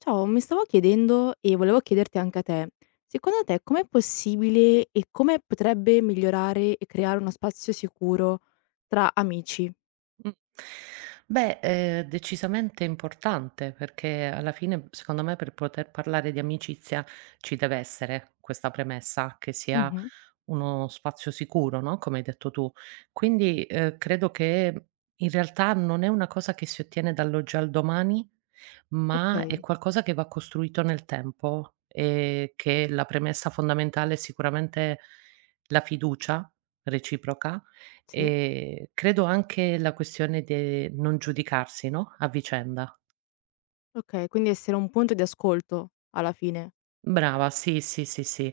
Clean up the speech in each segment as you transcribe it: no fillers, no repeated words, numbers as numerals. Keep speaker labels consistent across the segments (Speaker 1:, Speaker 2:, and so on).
Speaker 1: Ciao, mi stavo chiedendo e volevo chiederti anche a te, secondo te com'è possibile e come potrebbe migliorare e creare uno spazio sicuro tra amici?
Speaker 2: Mh. Beh, decisamente importante, perché alla fine, secondo me, per poter parlare di amicizia ci deve essere questa premessa, che sia
Speaker 1: Mh-mh.
Speaker 2: uno spazio sicuro, no, come hai detto tu. Quindi, credo che in realtà non è una cosa che si ottiene dall'oggi al domani, ma è
Speaker 1: Okay,
Speaker 2: qualcosa che va costruito nel tempo e che la premessa fondamentale è sicuramente la fiducia reciproca
Speaker 1: sì.
Speaker 2: e credo anche la questione de non giudicarsi, no, a vicenda.
Speaker 1: Okay, quindi essere un punto di ascolto alla fine.
Speaker 2: Brava, sì, sì, sì, sì.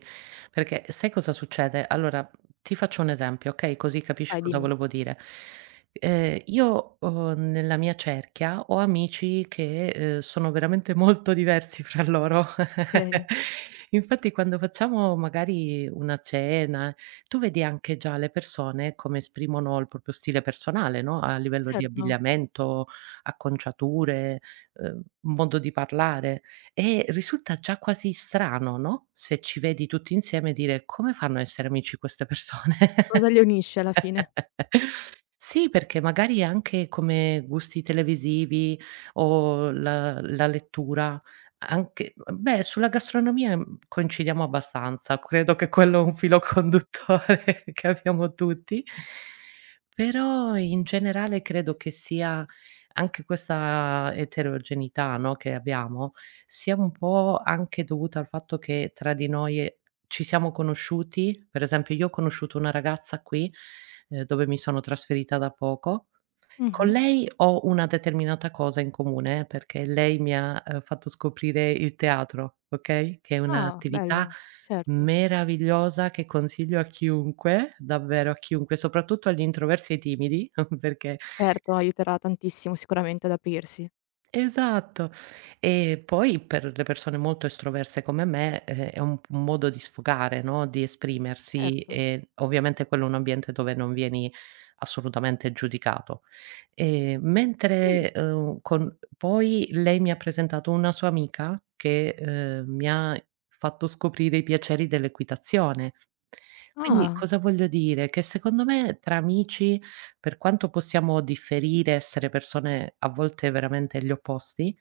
Speaker 2: Perché sai cosa succede? Allora, ti faccio un esempio, okay, così capisci
Speaker 1: Vai
Speaker 2: cosa
Speaker 1: dimmi.
Speaker 2: volevo dire. Io nella mia cerchia ho amici che, sono veramente molto diversi fra loro.
Speaker 1: Okay,
Speaker 2: Infatti quando facciamo magari una cena, tu vedi anche già le persone come esprimono il proprio stile personale, no, a livello di
Speaker 1: certo.
Speaker 2: abbigliamento, acconciature, modo di parlare. E risulta già quasi strano, no, se ci vedi tutti insieme dire: "Come fanno a essere amici queste persone?"
Speaker 1: Cosa li unisce alla fine.
Speaker 2: Sì, perché magari anche come gusti televisivi o la lettura, anche beh, sulla gastronomia, coincidiamo abbastanza. Credo che quello è
Speaker 1: Okay.
Speaker 2: un filo conduttore che abbiamo tutti. Però in generale credo che sia anche questa eterogeneità, no, che abbiamo, sia un po' anche dovuta al fatto che tra di noi ci siamo conosciuti, per esempio io ho conosciuto una ragazza qui, dove mi sono trasferita da poco. Con
Speaker 1: Mh-mh.
Speaker 2: lei ho una determinata cosa in comune, perché lei mi ha, fatto scoprire il teatro, okay, che è
Speaker 1: Ah,
Speaker 2: un'attività
Speaker 1: bello. Certo.
Speaker 2: meravigliosa che consiglio a chiunque, davvero a chiunque, soprattutto agli introversi e ai timidi, perché.
Speaker 1: Certo, aiuterà tantissimo sicuramente ad aprirsi.
Speaker 2: Esatto. E poi per le persone molto estroverse come me, è un modo di sfogare, no, di esprimersi
Speaker 1: Certo.
Speaker 2: e ovviamente quello è un ambiente dove non vieni assolutamente giudicato. Ehm,
Speaker 1: Mh.
Speaker 2: mentre, con poi lei mi ha presentato una sua amica che, mi ha fatto scoprire i piaceri dell'equitazione. Quindi
Speaker 1: Ah.
Speaker 2: cosa voglio dire? Che secondo me tra amici per quanto possiamo differire, essere persone a volte veramente gli opposti,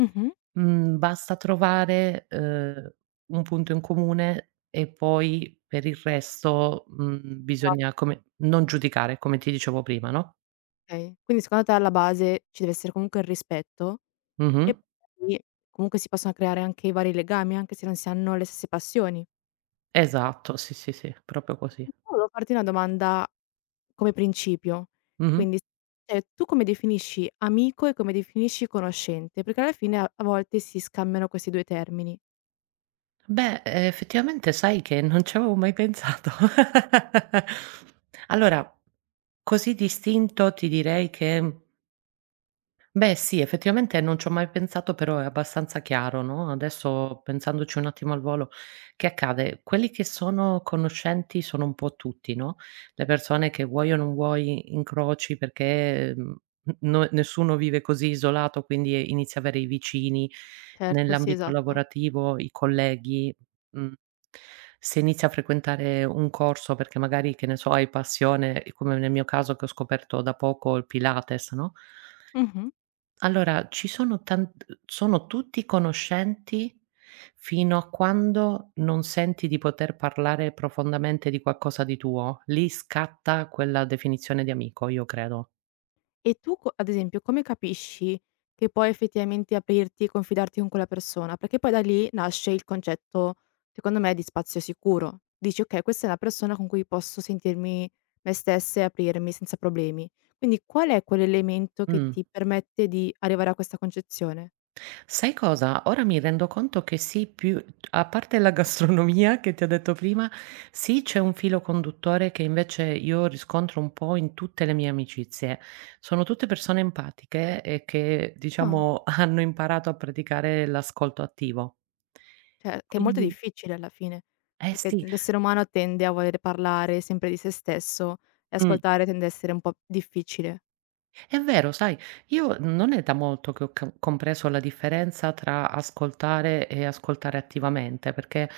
Speaker 1: Mh-mh.
Speaker 2: mhmm, basta trovare, un punto in comune e poi per il resto, bisogna come non giudicare, come ti dicevo prima, no.
Speaker 1: Okay, quindi secondo te alla base ci deve essere comunque il rispetto
Speaker 2: Mh-mh.
Speaker 1: e poi comunque si possono creare anche i vari legami, anche se non si hanno le stesse passioni.
Speaker 2: Esatto, sì, sì, sì, proprio così.
Speaker 1: Volevo farti una domanda come principio,
Speaker 2: Mh-mh.
Speaker 1: quindi cioè tu come definisci amico e come definisci conoscente? Perché alla fine a volte si scambiano questi 2 termini.
Speaker 2: Beh, effettivamente sai che non ci avevo mai pensato. Allora, così distinto ti direi che beh, sì, effettivamente non ci ho mai pensato, però è abbastanza chiaro, no, adesso pensandoci un attimo al volo, che accade? Quelli che sono conoscenti sono un po' tutti, no, le persone che vuoi o non vuoi incroci perché, n no nessuno vive così isolato, quindi inizi a avere i vicini,
Speaker 1: Certo, sì,
Speaker 2: nell'ambito
Speaker 1: esatto.
Speaker 2: lavorativo i colleghi, mhmm, se inizi a frequentare un corso perché magari, che ne so, hai passione, come nel mio caso che ho scoperto da poco il Pilates, no?
Speaker 1: Mh-mh.
Speaker 2: Allora, ci sono tan sono tutti conoscenti fino a quando non senti di poter parlare profondamente di qualcosa di tuo. Lì scatta quella definizione di amico, io credo.
Speaker 1: E tu co ad esempio, come capisci che puoi effettivamente aprirti e confidarti con quella persona? Perché poi da lì nasce il concetto, secondo me, di spazio sicuro. Dici: "Okay, questa è una persona con cui posso sentirmi me stessa e aprirmi senza problemi". Quindi qual è quell'elemento che
Speaker 2: Mh.
Speaker 1: ti permette di arrivare a questa concezione?
Speaker 2: Sai cosa? Ora mi rendo conto che sì, più a parte la gastronomia che ti ho detto prima, sì, c'è un filo conduttore che invece io riscontro un po' in tutte le mie amicizie. Sono tutte persone empatiche e che,
Speaker 1: Ah,
Speaker 2: diciamo, hanno imparato a praticare l'ascolto attivo.
Speaker 1: cioè che è molto
Speaker 2: Quindi
Speaker 1: difficile alla fine,
Speaker 2: eh
Speaker 1: perché
Speaker 2: sì,
Speaker 1: l'essere umano tende a voler parlare sempre di se stesso e
Speaker 2: mh.
Speaker 1: ascoltare tende a essere un po' difficile.
Speaker 2: È vero, sai, io non è da molto che ho co compreso la differenza tra ascoltare e ascoltare attivamente, perché,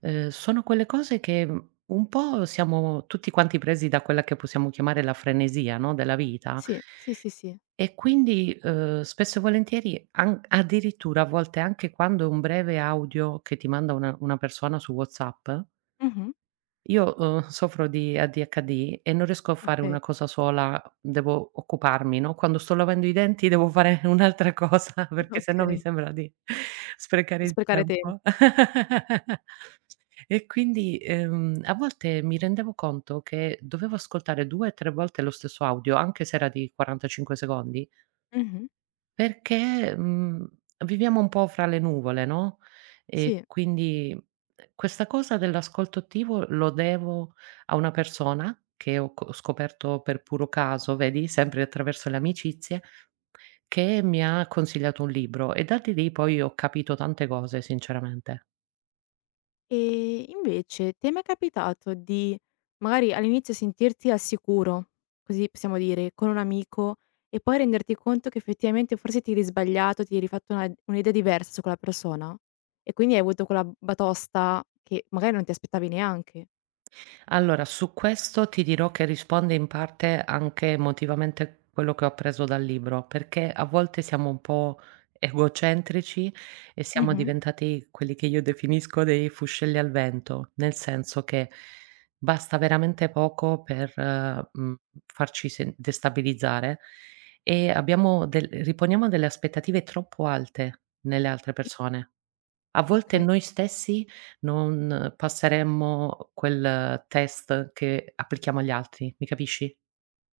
Speaker 2: sono quelle cose che, un po' siamo tutti quanti presi da quella che possiamo chiamare la frenesia, no, della vita
Speaker 1: Sì, sì, sì, sì.
Speaker 2: e quindi, spesso e volentieri an addirittura a volte anche quando è un breve audio che ti manda una persona su WhatsApp.
Speaker 1: Mh-mh,
Speaker 2: Io, soffro di ADHD e non riesco a fare
Speaker 1: okay.
Speaker 2: una cosa sola, devo occuparmi, no, quando sto lavando i denti devo fare un'altra cosa perché se no mi
Speaker 1: Okay,
Speaker 2: sembra di sprecare
Speaker 1: di
Speaker 2: il
Speaker 1: sprecare tem.
Speaker 2: tempo. E quindi, a volte mi rendevo conto che dovevo ascoltare 2, 3 volte lo stesso audio, anche se era di 45 secondi
Speaker 1: Mh-mh,
Speaker 2: perché, viviamo un po' fra le nuvole, no, e
Speaker 1: sì.
Speaker 2: quindi, questa cosa dell'ascolto attivo lo devo a una persona che ho co scoperto per puro caso, vedi, sempre attraverso le amicizie, che mi ha consigliato un libro e da di lì poi ho capito tante cose, sinceramente.
Speaker 1: E invece ti è mai capitato di, magari all'inizio sentirti al sicuro, così possiamo dire, con un amico e poi renderti conto che effettivamente forse ti eri sbagliato, ti eri fatto una un'idea diversa su quella persona e quindi hai avuto quella batosta che magari non ti aspettavi neanche?
Speaker 2: Allora, su questo ti dirò che risponde in parte anche emotivamente quello che ho appreso dal libro, perché a volte siamo un po' egocentrici e siamo
Speaker 1: Mh-mh.
Speaker 2: diventati quelli che io definisco dei fuscelli al vento, nel senso che basta veramente poco per destabilizzare e riponiamo delle aspettative troppo alte nelle altre persone. A volte
Speaker 1: Okay,
Speaker 2: noi stessi non passeremmo quel test che applichiamo agli altri, mi capisci?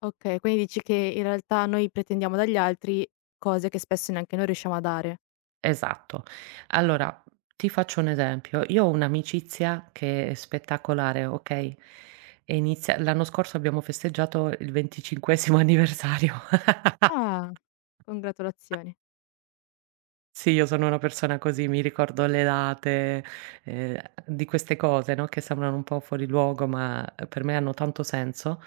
Speaker 1: okay, quindi dici che in realtà noi pretendiamo dagli altri cose che spesso neanche noi riusciamo a dare.
Speaker 2: Esatto. Allora, ti faccio un esempio: io ho un'amicizia che è spettacolare, okay, e inizia l'anno scorso abbiamo festeggiato il 25° anniversario.
Speaker 1: Ah. Congratulazioni.
Speaker 2: Sì, io sono una persona così, mi ricordo le date, ehm, di queste cose, no, che sembrano un po' fuori luogo, ma per me hanno tanto senso.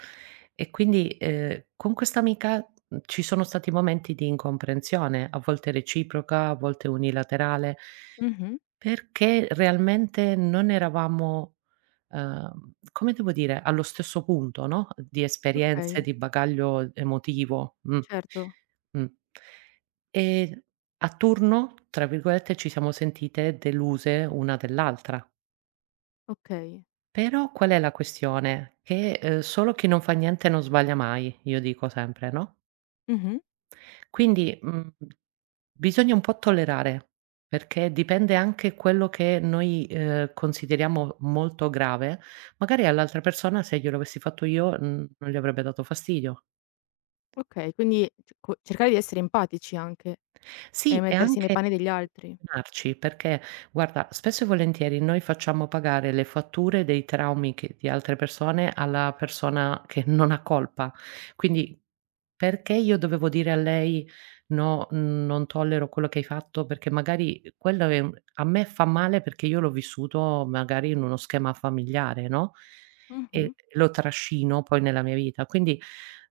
Speaker 2: E quindi, con questa amica, ci sono stati momenti di incomprensione, a volte reciproca, a volte unilaterale,
Speaker 1: Mh-mh.
Speaker 2: perché realmente non eravamo come devo dire, allo stesso punto, no, di esperienze,
Speaker 1: Okay,
Speaker 2: di bagaglio emotivo.
Speaker 1: certo,
Speaker 2: Mh. E a turno, tra virgolette, "ci siamo sentite deluse una dell'altra".
Speaker 1: okay.
Speaker 2: Però qual è la questione? Che, solo chi non fa niente non sbaglia mai, io dico sempre, no?
Speaker 1: Mh-mh.
Speaker 2: Quindi, bisogna un po' tollerare, perché dipende anche quello che noi, consideriamo molto grave, magari all'altra persona se glielo avessi fatto io, non gli avrebbe dato fastidio.
Speaker 1: Okay, quindi c co cercare di essere empatici anche e
Speaker 2: Sì, e
Speaker 1: mettersi nei
Speaker 2: anche
Speaker 1: panni degli altri.
Speaker 2: relazionarci, perché guarda, spesso e volentieri noi facciamo pagare le fatture dei traumi che di altre persone alla persona che non ha colpa. Quindi perché io dovevo dire a lei: "No, non tollero quello che hai fatto", perché magari quello è un a me fa male perché io l'ho vissuto magari in uno schema familiare, no,
Speaker 1: Mh-mh.
Speaker 2: e lo trascino poi nella mia vita. Quindi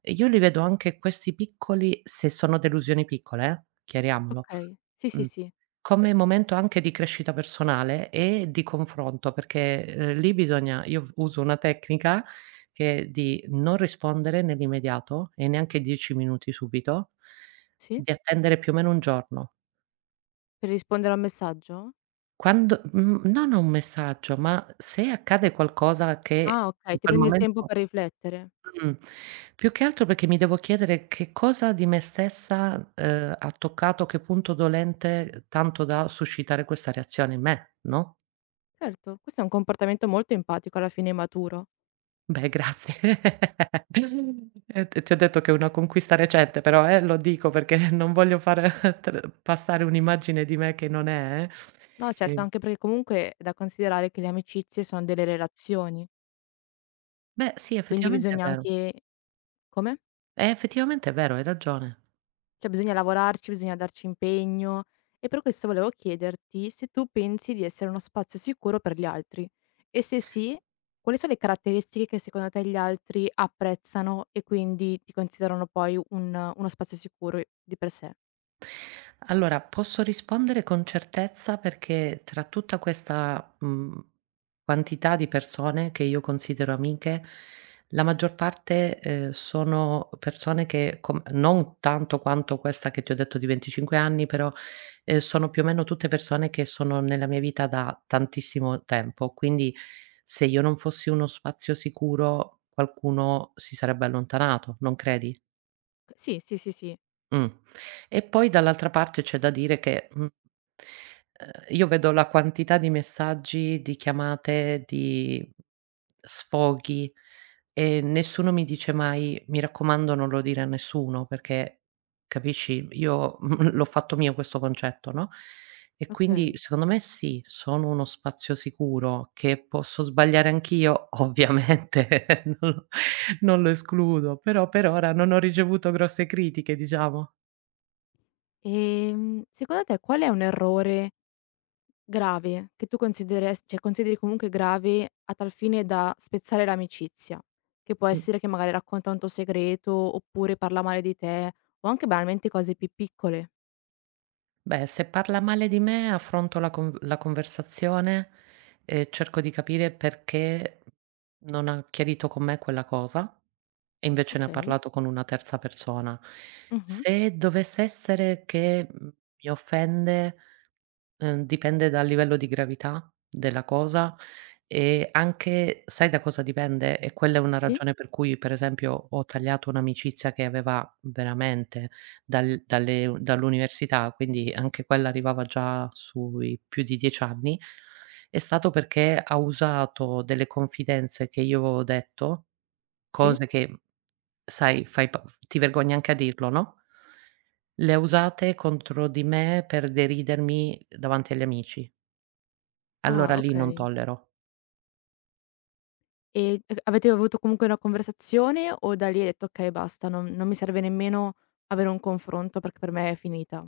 Speaker 2: io li vedo anche questi piccoli se sono delusioni piccole chiariamolo,
Speaker 1: Okay. Sì, sì,
Speaker 2: mh,
Speaker 1: sì.
Speaker 2: come momento anche di crescita personale e di confronto, perché, lì bisogna io uso una tecnica che è di non rispondere nell'immediato e neanche 10 minuti subito,
Speaker 1: Sì?
Speaker 2: di attendere più o meno 1 giorno.
Speaker 1: Per rispondere al messaggio?
Speaker 2: Quando non a un messaggio, ma se accade qualcosa che
Speaker 1: Ah, okay,
Speaker 2: in
Speaker 1: ti
Speaker 2: quel
Speaker 1: prendi il tempo
Speaker 2: momento.
Speaker 1: per riflettere.
Speaker 2: Mh. Più che altro perché mi devo chiedere che cosa di me stessa, ha toccato, che punto dolente, tanto da suscitare questa reazione in me, no?
Speaker 1: Certo, questo è un comportamento molto empatico alla fine e maturo.
Speaker 2: Beh, grazie. T ti ho detto che è una conquista recente, però, lo dico perché non voglio fare tr passare un'immagine di me che non è,
Speaker 1: No,
Speaker 2: eh.
Speaker 1: certo,
Speaker 2: Ehm,
Speaker 1: anche perché comunque è da considerare che le amicizie sono delle relazioni,
Speaker 2: beh, sì,
Speaker 1: quindi
Speaker 2: effettivamente è
Speaker 1: bisogna
Speaker 2: vero.
Speaker 1: anche come?
Speaker 2: Effettivamente è vero, hai ragione.
Speaker 1: Cioè bisogna lavorarci, bisogna darci impegno e per questo volevo chiederti se tu pensi di essere uno spazio sicuro per gli altri e se sì, quali sono le caratteristiche che secondo te gli altri apprezzano e quindi ti considerano poi un uno spazio sicuro di per sé?
Speaker 2: Allora, posso rispondere con certezza perché tra tutta questa, quantità di persone che io considero amiche, la maggior parte, sono persone che com non tanto quanto questa che ti ho detto di 25 anni, però, sono più o meno tutte persone che sono nella mia vita da tantissimo tempo. Quindi se io non fossi uno spazio sicuro, qualcuno si sarebbe allontanato, non credi?
Speaker 1: Sì, sì, sì, sì.
Speaker 2: Mh. E poi dall'altra parte c'è da dire che, ehm, io vedo la quantità di messaggi, di chiamate, di sfoghi e nessuno mi dice mai: "Mi raccomando non lo dire a nessuno", perché capisci, io l'ho fatto mio questo concetto, no? E quindi
Speaker 1: Okay.
Speaker 2: secondo me sì, sono uno spazio sicuro, che posso sbagliare anch'io, ovviamente non lo non lo escludo, però per ora non ho ricevuto grosse critiche, diciamo.
Speaker 1: Secondo te qual è un errore grave, che tu consideres cioè consideri comunque grave a tal fine da spezzare l'amicizia, che può
Speaker 2: Mh,
Speaker 1: essere che magari racconta un tuo segreto, oppure parla male di te, o anche banalmente cose più piccole.
Speaker 2: beh, se parla male di me affronto la conversazione e cerco di capire perché non ha chiarito con me quella cosa e invece ne ha
Speaker 1: Okay.
Speaker 2: parlato con una terza persona.
Speaker 1: Mh-mh.
Speaker 2: Se dovesse essere che, mi offende. Dipende dal livello di gravità della cosa e anche sai da cosa dipende? E quella è una
Speaker 1: Sì,
Speaker 2: ragione per cui, per esempio, ho tagliato un'amicizia che aveva veramente dal dalle u dall'università, quindi anche quella arrivava già sui più di 10 anni, è stato perché ha usato delle confidenze che io avevo detto.
Speaker 1: sì.
Speaker 2: Cose che, sai, fai pa ti vergogni anche a dirlo, no, le ha usate contro di me per deridermi davanti agli amici. Allora
Speaker 1: Ah,
Speaker 2: lì non
Speaker 1: okay.
Speaker 2: tollero.
Speaker 1: E avete avuto comunque una conversazione o da lì hai detto: "Okay basta, non non mi serve nemmeno avere un confronto perché per me è finita"?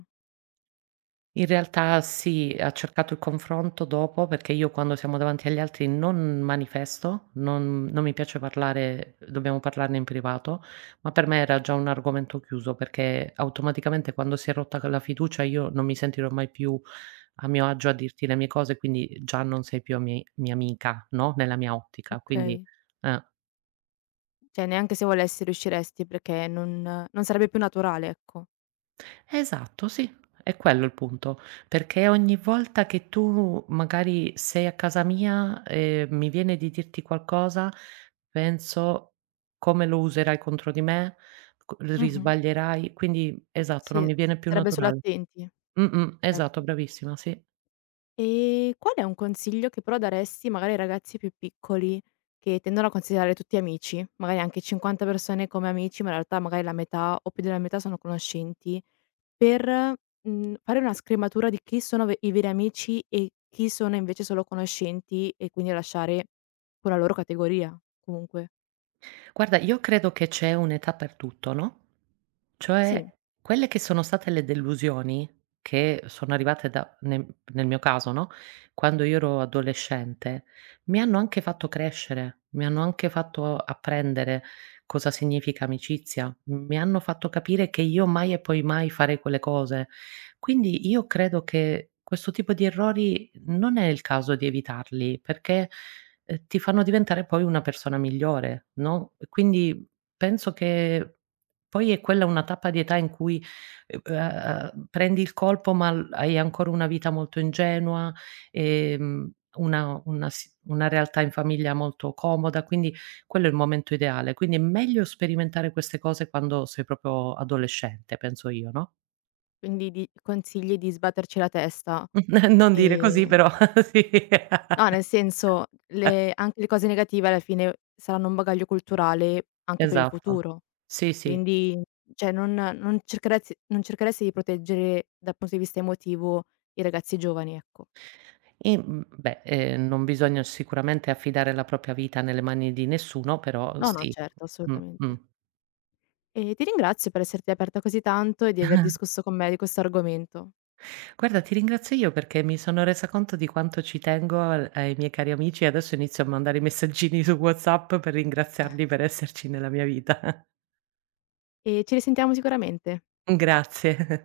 Speaker 2: In realtà sì, ha cercato il confronto dopo, perché io quando siamo davanti agli altri non manifesto, non mi piace parlare dobbiamo parlarne in privato, ma per me era già un argomento chiuso, perché automaticamente quando si è rotta quella fiducia io non mi sentirò mai più a mio agio a dirti le mie cose, quindi già non sei più a mi mia amica, no, nella mia ottica, quindi
Speaker 1: Okay.
Speaker 2: eh.
Speaker 1: Cioè neanche se volessi riusciresti perché non non sarebbe più naturale, ecco.
Speaker 2: Esatto, sì, è quello il punto, perché ogni volta che tu magari sei a casa mia e mi viene di dirti qualcosa, penso: "Come lo userai contro di me? Co
Speaker 1: Mh-mh.
Speaker 2: Risbaglierai", quindi esatto, non
Speaker 1: Sì,
Speaker 2: mi
Speaker 1: s
Speaker 2: viene più
Speaker 1: sarebbe
Speaker 2: naturale.
Speaker 1: sull'attenti,
Speaker 2: Mh-mh, esatto,
Speaker 1: certo.
Speaker 2: bravissima, sì.
Speaker 1: E qual è un consiglio che però daresti magari ai ragazzi più piccoli, che tendono a considerare tutti amici, magari anche 50 persone come amici, ma in realtà magari la metà o più della metà sono conoscenti, per, fare una scrematura di chi sono ve i veri amici e chi sono invece solo conoscenti e quindi lasciare quella loro categoria comunque.
Speaker 2: Guarda, io credo che c'è un'età per tutto, no, cioè
Speaker 1: Sì,
Speaker 2: quelle che sono state le delusioni che sono arrivate da nel nel mio caso, no, quando io ero adolescente, mi hanno anche fatto crescere, mi hanno anche fatto apprendere cosa significa amicizia, mi hanno fatto capire che io mai e poi mai farei quelle cose. Quindi io credo che questo tipo di errori non è il caso di evitarli, perché ti fanno diventare poi una persona migliore, no, quindi penso che poi è quella una tappa di età in cui, ehm, prendi il colpo ma l hai ancora una vita molto ingenua, ehm, una realtà in famiglia molto comoda, quindi quello è il momento ideale. Quindi è meglio sperimentare queste cose quando sei proprio adolescente, penso io, no?
Speaker 1: quindi di consigli di sbatterci la testa,
Speaker 2: Non dire così
Speaker 1: ehm
Speaker 2: però sì.
Speaker 1: no, nel senso, le anche le cose negative alla fine saranno un bagaglio culturale anche per il
Speaker 2: Esatto.
Speaker 1: futuro.
Speaker 2: Sì, sì.
Speaker 1: Quindi, cioè non cercheresti non cercheresti di proteggere dal punto di vista emotivo i ragazzi giovani, ecco.
Speaker 2: E, beh, non bisogna sicuramente affidare la propria vita nelle mani di nessuno, però
Speaker 1: No, no,
Speaker 2: sì.
Speaker 1: certo,
Speaker 2: Mh, mh.
Speaker 1: assolutamente. E ti ringrazio per esserti aperta così tanto e di aver discusso con me di questo argomento.
Speaker 2: Guarda, ti ringrazio io perché mi sono resa conto di quanto ci tengo al ai miei cari amici e adesso inizio a mandare i messaggini su WhatsApp per ringraziarli per esserci nella mia vita.
Speaker 1: E ci risentiamo sicuramente.
Speaker 2: Grazie.